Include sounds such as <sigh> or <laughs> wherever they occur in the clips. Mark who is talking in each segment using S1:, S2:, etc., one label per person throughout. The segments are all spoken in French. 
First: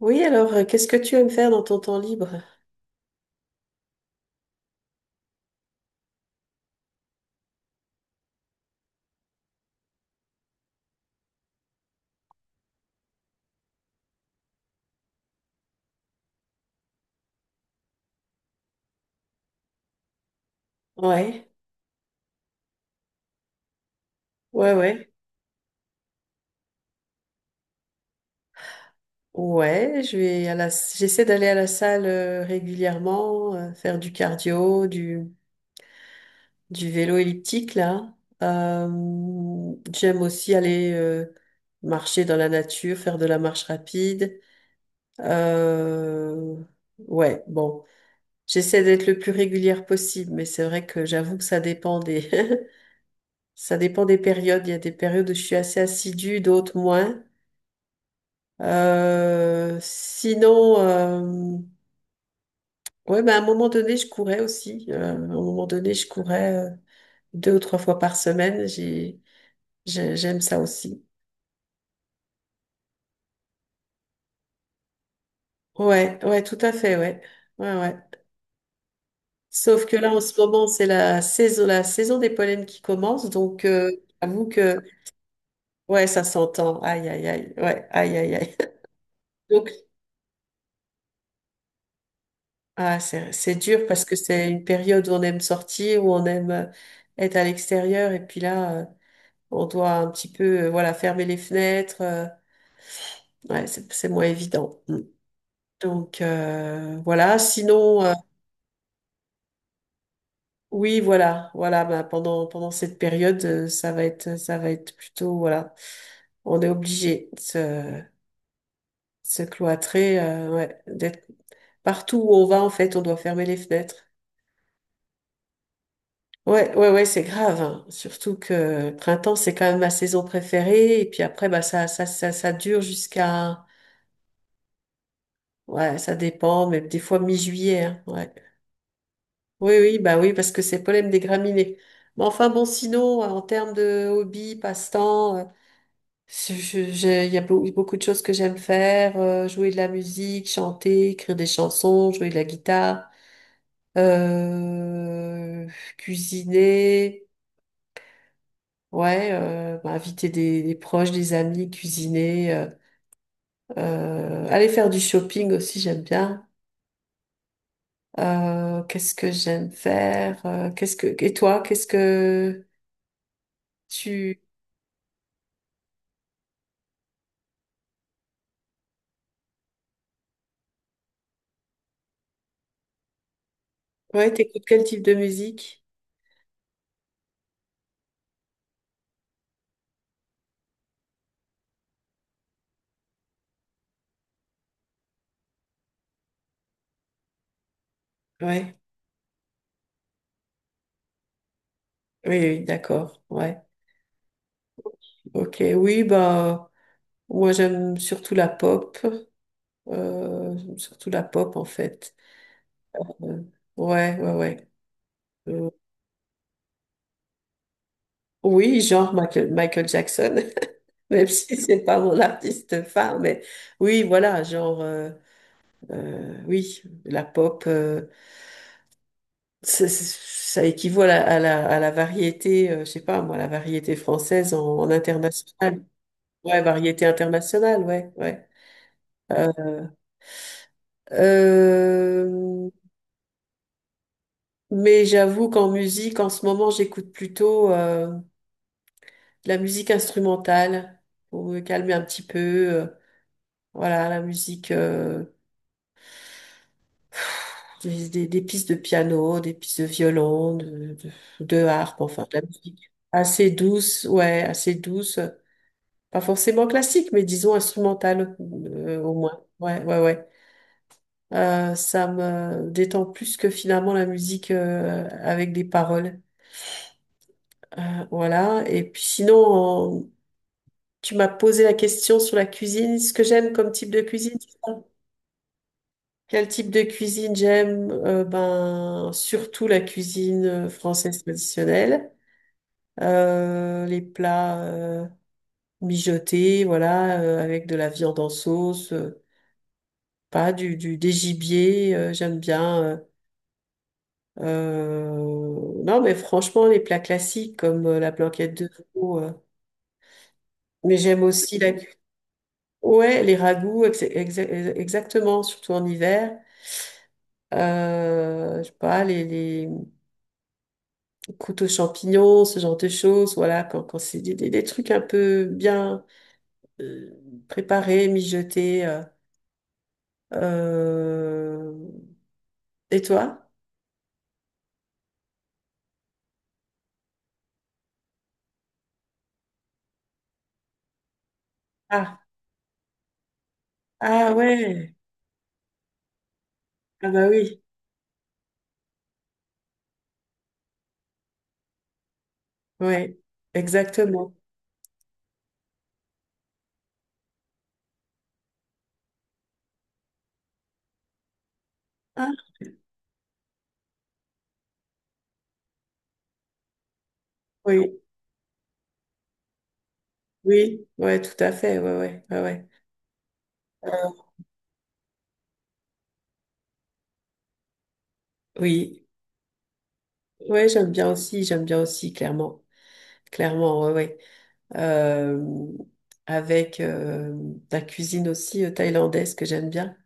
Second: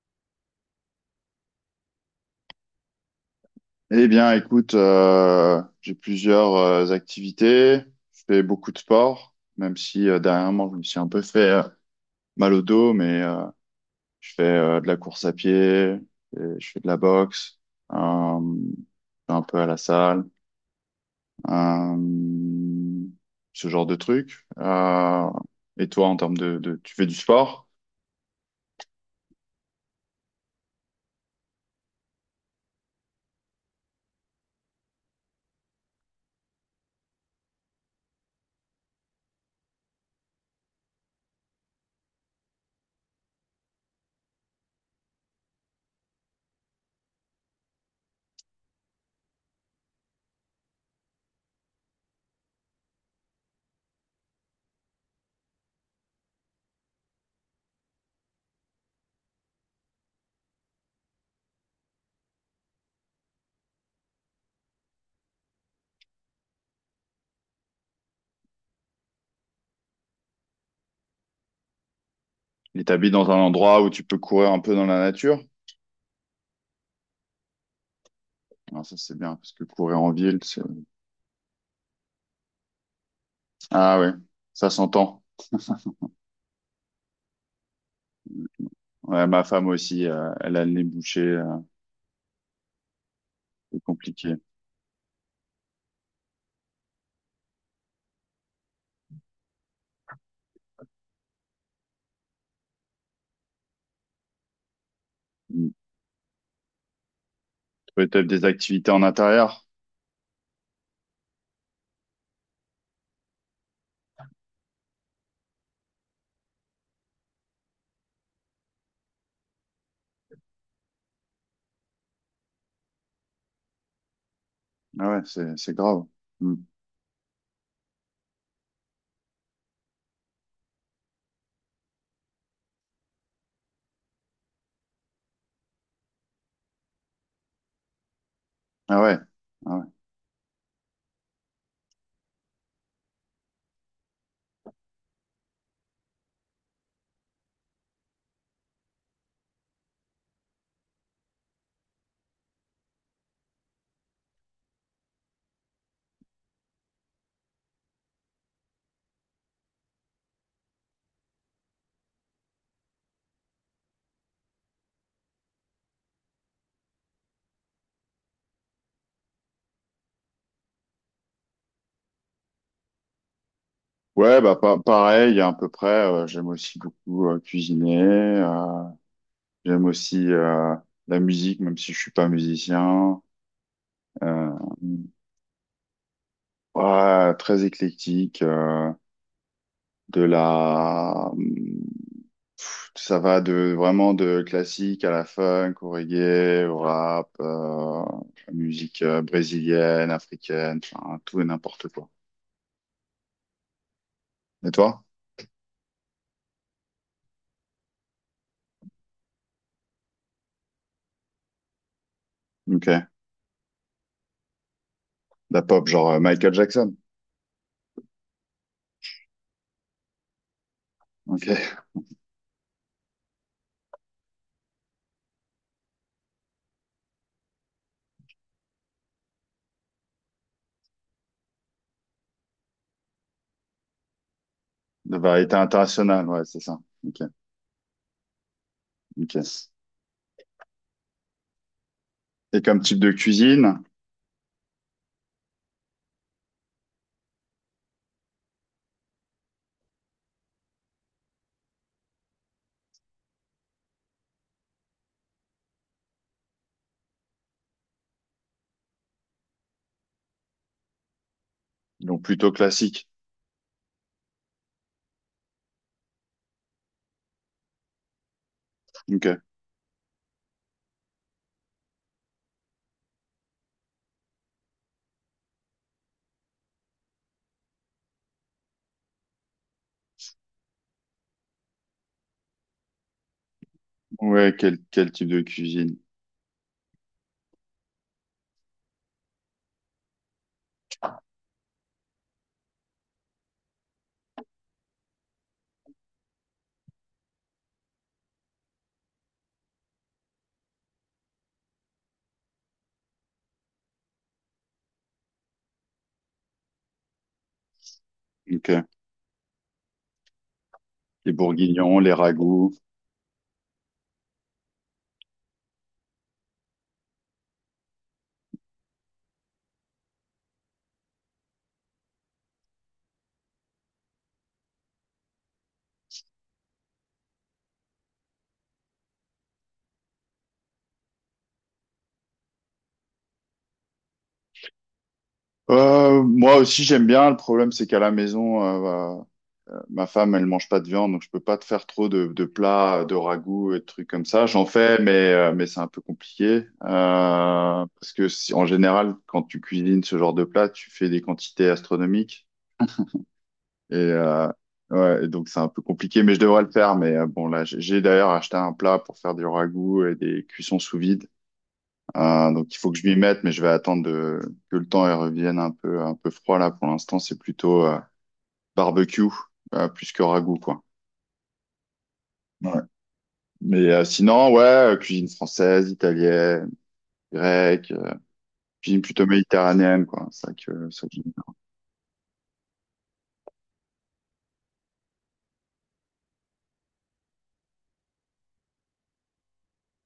S1: Oui, alors, qu'est-ce que tu aimes faire dans ton temps libre?
S2: Eh bien, écoute, j'ai plusieurs activités. Je fais beaucoup de sport, même si dernièrement, je me suis un peu fait mal au dos, je fais de la course à pied, et je fais de la boxe, euh, je vais un peu à la salle,
S1: Ouais,
S2: euh, ce genre de truc.
S1: ouais, ouais.
S2: Et toi, en termes de, tu fais du sport
S1: Ouais, je vais à la, j'essaie d'aller à la salle régulièrement, faire du cardio, du vélo elliptique, là. Euh, J'aime aussi aller marcher dans la nature, faire de la marche rapide. Euh, ouais, bon. J'essaie d'être le plus régulière possible, mais c'est vrai que j'avoue que <laughs> ça dépend des périodes. Il y a des périodes où je suis assez assidue, d'autres moins. Sinon, ouais, bah, à un moment donné, je courais aussi. À un moment donné, je courais deux ou trois fois par semaine. J'aime ça aussi.
S2: et t'habites dans un endroit où tu peux courir un peu dans la nature?
S1: Ouais, ouais, tout à fait, ouais. Ouais, ouais.
S2: Alors ça, c'est bien, parce que
S1: Sauf que
S2: courir
S1: là,
S2: en
S1: en ce
S2: ville, c'est...
S1: moment, c'est la saison des pollens qui commence. Donc,
S2: Ah ouais,
S1: j'avoue
S2: ça
S1: que,
S2: s'entend.
S1: ouais, ça s'entend. Aïe, aïe, aïe. Ouais, aïe, aïe, aïe.
S2: Ouais, ma
S1: <laughs>
S2: femme
S1: Donc,
S2: aussi, elle a le nez bouché,
S1: ah, c'est
S2: c'est
S1: dur parce que
S2: compliqué.
S1: c'est une période où on aime sortir, où on aime être à l'extérieur. Et puis là, on doit un petit peu, voilà, fermer les fenêtres. Ouais, c'est moins évident. Mm.
S2: Mm.
S1: Donc voilà.
S2: Peut-être des activités en intérieur.
S1: Oui, voilà, voilà. Bah, pendant cette période, ça va être plutôt voilà. On est obligé de se, se cloîtrer, ouais, d'être partout où on va en fait, on doit fermer les fenêtres.
S2: Ah ouais, c'est grave. Mm.
S1: Ouais, ouais, ouais, c'est grave, hein. Surtout que le printemps, c'est quand même ma saison préférée. Et puis après, bah ça dure jusqu'à ouais, ça dépend, mais des fois mi-juillet, hein, ouais.
S2: Ah ouais.
S1: Oui,
S2: Ah ouais.
S1: oui, bah oui, parce que c'est le problème des graminées. Mais enfin, bon, sinon, en termes de hobby, passe-temps, il y a beaucoup de choses que j'aime faire, jouer de la musique, chanter, écrire des chansons, jouer de la guitare, euh, cuisiner, ouais, bah, inviter des proches, des amis, cuisiner, aller faire du shopping aussi, j'aime bien. Qu'est-ce que j'aime faire? Qu'est-ce que et toi, qu'est-ce que tu
S2: Ouais, bah pareil, à peu près. J'aime aussi beaucoup cuisiner. euh, j'aime aussi la musique, même si je suis pas musicien.
S1: ouais,
S2: Euh,
S1: t'écoutes quel type de musique?
S2: ouais, très éclectique. De la ça va de vraiment de classique à la funk, au reggae, au rap,
S1: Ouais,
S2: musique brésilienne, africaine, enfin, tout et n'importe quoi.
S1: oui, oui, d'accord. Ouais,
S2: Et toi?
S1: ok, oui, bah moi j'aime surtout la pop, j'aime surtout la pop en fait.
S2: Ok. De
S1: Euh, ouais, ouais, ouais.
S2: la
S1: Euh,
S2: pop, genre Michael Jackson.
S1: oui, genre Michael Jackson, <laughs> même si
S2: Ok.
S1: c'est pas mon artiste phare, mais oui, voilà, genre oui, la pop. Ça, ça équivaut à à la variété, je sais pas moi, la variété française en
S2: De variété
S1: international.
S2: internationale, ouais, c'est
S1: Ouais,
S2: ça.
S1: variété
S2: Ok.
S1: internationale, ouais, ouais.
S2: Ok.
S1: Euh,
S2: Et
S1: euh,
S2: comme type de cuisine?
S1: mais j'avoue qu'en musique, en ce moment, j'écoute plutôt de la musique instrumentale pour me calmer un petit peu. Voilà, la musique, des pistes de piano, des pistes de violon, de harpe, enfin,
S2: Donc
S1: de la
S2: plutôt
S1: musique
S2: classique.
S1: assez douce, ouais, assez douce. Pas forcément classique, mais disons instrumentale, au
S2: Ok.
S1: moins. Ouais, ouais, ouais. Ça me détend plus que finalement la musique avec des paroles. Voilà. Et puis sinon, en- tu m'as posé la question sur la cuisine, ce que j'aime comme type de cuisine, c'est
S2: Ouais, quel,
S1: ça?
S2: quel type de cuisine?
S1: Quel type de cuisine j'aime? Ben, surtout la cuisine française traditionnelle. Les plats mijotés, voilà, avec de la viande en sauce. Pas du, du des gibiers, j'aime bien. Non, mais franchement, les plats classiques comme la blanquette de
S2: Ok.
S1: veau. Mais j'aime
S2: Les
S1: aussi la,
S2: bourguignons, les ragoûts.
S1: ouais, les ragoûts, exactement, surtout en hiver. Je sais pas, les croûtes aux champignons, ce genre de choses. Voilà, quand c'est des trucs un peu bien euh, préparés, mijotés. Euh, Et toi?
S2: Moi aussi j'aime bien. Le problème c'est qu'à la maison, ma femme, elle mange pas de viande, donc je peux pas te faire trop
S1: Ah,
S2: de plats, de ragoûts et de trucs comme
S1: ah
S2: ça. J'en
S1: ouais.
S2: fais, mais c'est un peu compliqué.
S1: Ah bah oui.
S2: Parce que en général, quand tu cuisines ce genre de plat, tu fais des quantités astronomiques.
S1: Oui,
S2: Et,
S1: exactement.
S2: ouais, et donc c'est un peu compliqué, mais je devrais le faire. Mais bon, là, j'ai d'ailleurs acheté un plat pour faire du ragoût et des cuissons sous vide.
S1: Ah,
S2: Donc il faut que je m'y mette, mais je vais attendre de- que le temps elle revienne un peu froid là. Pour l'instant, c'est plutôt
S1: oui,
S2: barbecue plus que ragoût, quoi.
S1: oui, ouais, tout à fait, ouais, ouais, ouais, ouais.
S2: Mais
S1: Euh,
S2: sinon, ouais, cuisine française, italienne, grecque, cuisine
S1: oui,
S2: plutôt méditerranéenne, quoi. C'est vrai
S1: ouais,
S2: que ça, que j'aime
S1: j'aime bien aussi, clairement, clairement, ouais, ouais. Euh, avec la cuisine aussi thaïlandaise que j'aime bien.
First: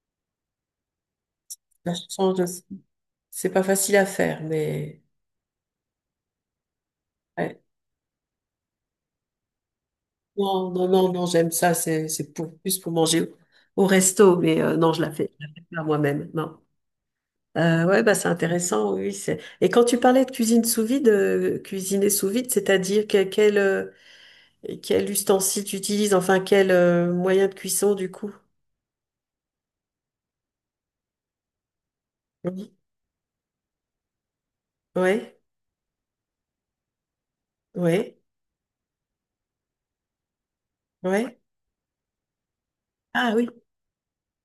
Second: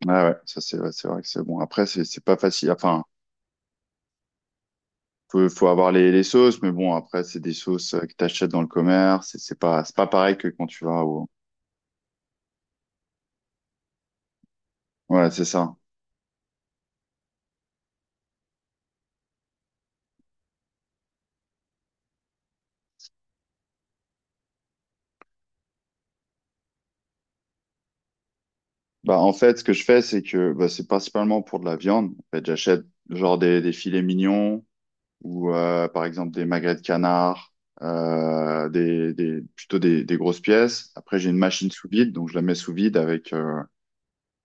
S2: bien. Ouais, ouais, ça c'est ouais, c'est vrai que c'est bon. Après,
S1: La
S2: c'est pas
S1: change aussi.
S2: facile. Enfin,
S1: C'est pas facile à faire, mais
S2: faut avoir les sauces, mais bon, après c'est des
S1: ouais.
S2: sauces que t'achètes dans le commerce. C'est pas pareil que quand
S1: Non,
S2: tu
S1: non,
S2: vas
S1: non, non,
S2: au.
S1: j'aime ça. C'est pour plus pour manger au resto, mais non,
S2: Ouais, c'est
S1: je la fais
S2: ça.
S1: pas moi-même. Non. Ouais, bah, c'est intéressant, oui. c'est- Et quand tu parlais de cuisine sous vide, cuisiner sous vide, c'est-à-dire que- quel, quel ustensile tu utilises, enfin quel moyen de cuisson du coup?
S2: Bah en fait, ce que je fais, c'est que bah, c'est principalement pour de la viande. En fait,
S1: Oui.
S2: j'achète genre des filets mignons.
S1: Ouais,
S2: Ou par exemple des magrets de canard,
S1: ouais,
S2: plutôt des grosses pièces. Après, j'ai une
S1: ouais.
S2: machine sous vide, donc je la mets sous vide
S1: Ah
S2: avec,
S1: oui,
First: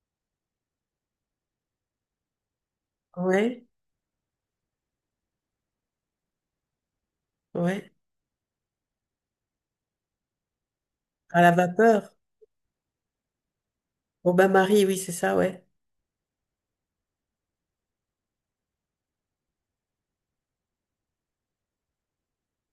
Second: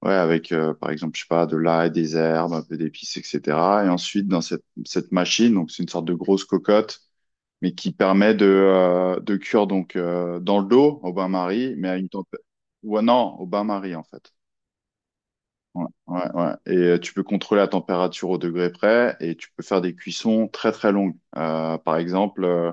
S2: ouais, avec par exemple, je sais pas, de l'ail, des herbes, un peu d'épices,
S1: ouais,
S2: etc. Et ensuite, dans cette, cette machine, donc c'est une sorte de grosse cocotte, mais
S1: ouais.
S2: qui permet de cuire donc dans le dos au
S1: À la
S2: bain-marie, mais à une
S1: vapeur.
S2: température... Ouais, non, au bain-marie en
S1: Au
S2: fait.
S1: bain-marie, oui, c'est ça, ouais.
S2: Ouais, ouais, ouais. Et tu peux contrôler la température au degré près et tu peux faire des cuissons très très longues. Par exemple,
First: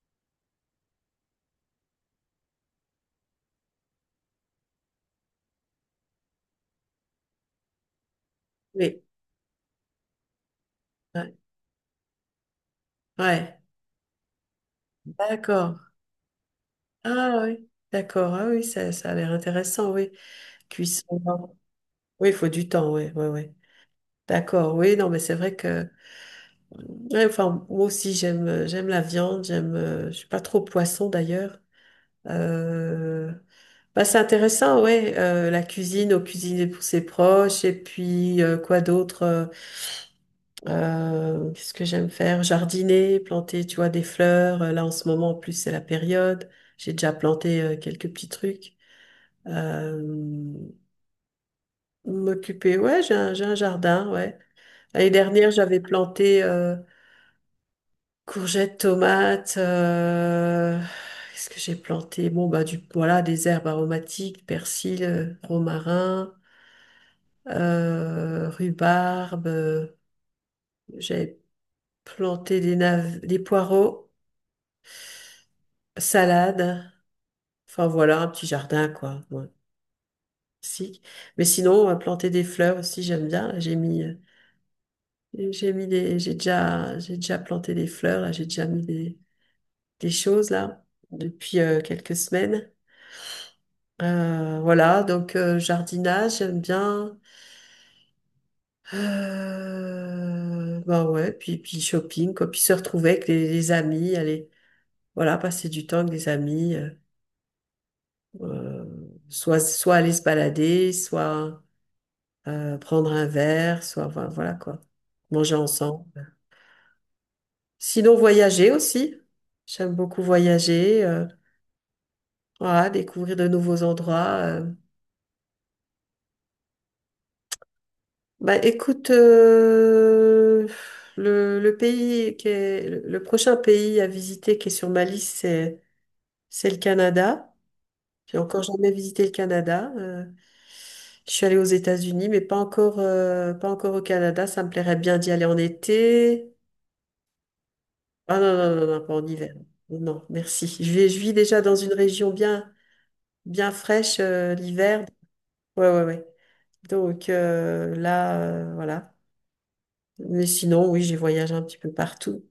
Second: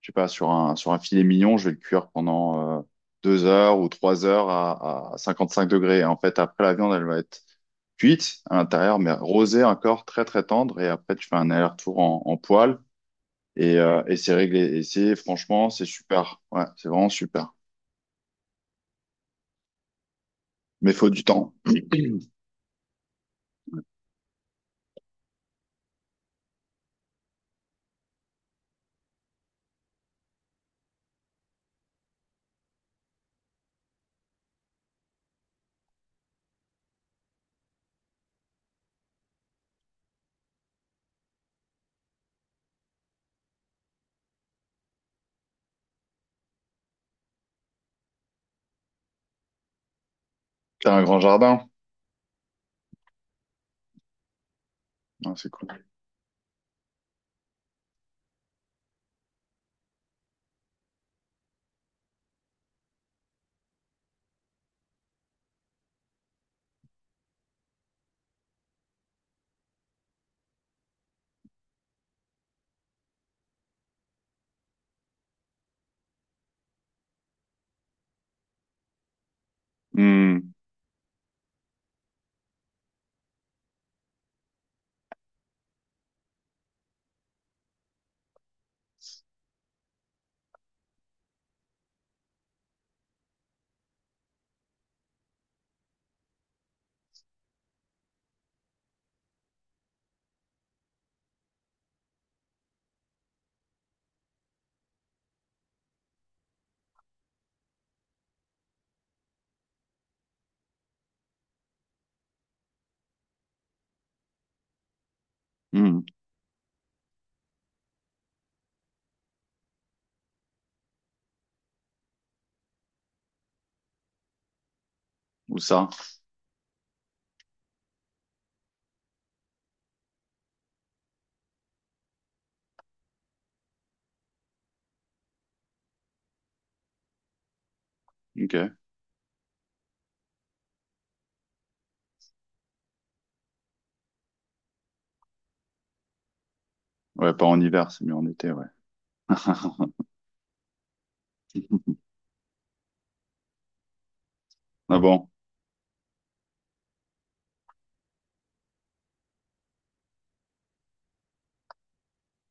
S2: je sais pas, sur un filet mignon, je vais le cuire pendant 2 heures ou 3 heures à 55 degrés. Et en fait, après, la viande, elle va être cuite à l'intérieur,
S1: Oui,
S2: mais rosée encore, très, très tendre. Et après, tu
S1: ouais.
S2: fais un aller-retour en, en poêle
S1: Ouais.
S2: et c'est réglé. Et c'est, franchement,
S1: D'accord.
S2: c'est super. Ouais, c'est vraiment
S1: Ah
S2: super.
S1: oui, d'accord. Ah oui, ça a l'air intéressant, oui.
S2: Mais faut du temps.
S1: Cuisson. Oui, il faut du temps, oui, oui, oui. D'accord, oui, non, mais c'est vrai que. Ouais, enfin, moi aussi, j'aime, j'aime la viande, j'aime, je suis pas trop poisson d'ailleurs. Euh, bah, c'est intéressant, ouais, la cuisine, au cuisiner pour ses proches, et puis, quoi d'autre, qu'est-ce que j'aime faire? Jardiner, planter, tu vois, des fleurs. Là, en ce moment, en plus, c'est la période. J'ai déjà planté, quelques petits trucs. Euh,
S2: T'as un grand jardin?
S1: m'occuper, ouais, j'ai un jardin, ouais. L'année
S2: Ah, c'est
S1: dernière,
S2: cool.
S1: j'avais planté, courgettes, tomates, qu'est-ce que j'ai planté? Bon, bah, voilà, des herbes aromatiques, persil, romarin, rhubarbe. J'ai planté des poireaux, salade. Enfin, voilà, un petit jardin, quoi. Ouais,
S2: Hmm,
S1: si. Mais sinon, on va planter des fleurs aussi, j'aime bien. Là, j'ai mis, j'ai déjà planté des fleurs, là, j'ai déjà mis des choses, là, depuis quelques semaines. Voilà, donc jardinage, j'aime bien. Bah ouais, puis shopping, quoi. Puis se retrouver avec les amis, aller, voilà, passer du temps avec des amis, euh, soit aller se balader, soit prendre un verre, soit voilà, voilà, quoi, manger
S2: hmm.
S1: ensemble. Sinon, voyager aussi. J'aime beaucoup voyager, voilà, découvrir de nouveaux endroits.
S2: Où ça?
S1: Bah, écoute, le prochain pays à visiter qui est sur ma liste, c'est le Canada. J'ai encore
S2: Ok.
S1: jamais visité le Canada. Je suis allée aux États-Unis, mais pas encore au Canada. Ça me plairait bien d'y aller en été.
S2: Ouais, pas en hiver, c'est mieux en
S1: Ah
S2: été,
S1: non,
S2: ouais.
S1: non, non, non, pas en hiver.
S2: <laughs>
S1: Non, merci. Je vis déjà dans une région bien, bien fraîche,
S2: Ah
S1: l'hiver.
S2: bon?
S1: Ouais, ouais, ouais. Donc là, voilà. Mais sinon, oui, j'ai voyagé un petit peu partout.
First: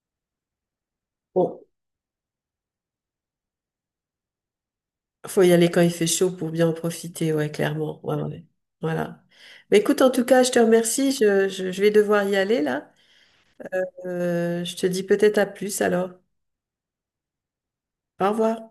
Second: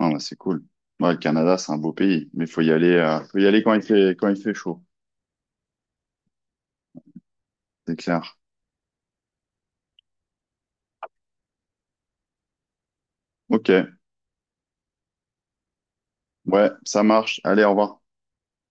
S2: Ah, bah, c'est cool. Ouais, le Canada,
S1: Bon,
S2: c'est un beau pays, mais faut y aller quand il fait chaud,
S1: faut y aller quand il fait chaud pour bien en profiter, ouais,
S2: c'est
S1: clairement. Ouais,
S2: clair.
S1: ouais. Voilà. Mais écoute, en tout cas, je te remercie. Je vais devoir y aller là.
S2: Ok,
S1: Je te dis peut-être à plus alors.
S2: ouais, ça marche. Allez, au revoir.
S1: Au revoir.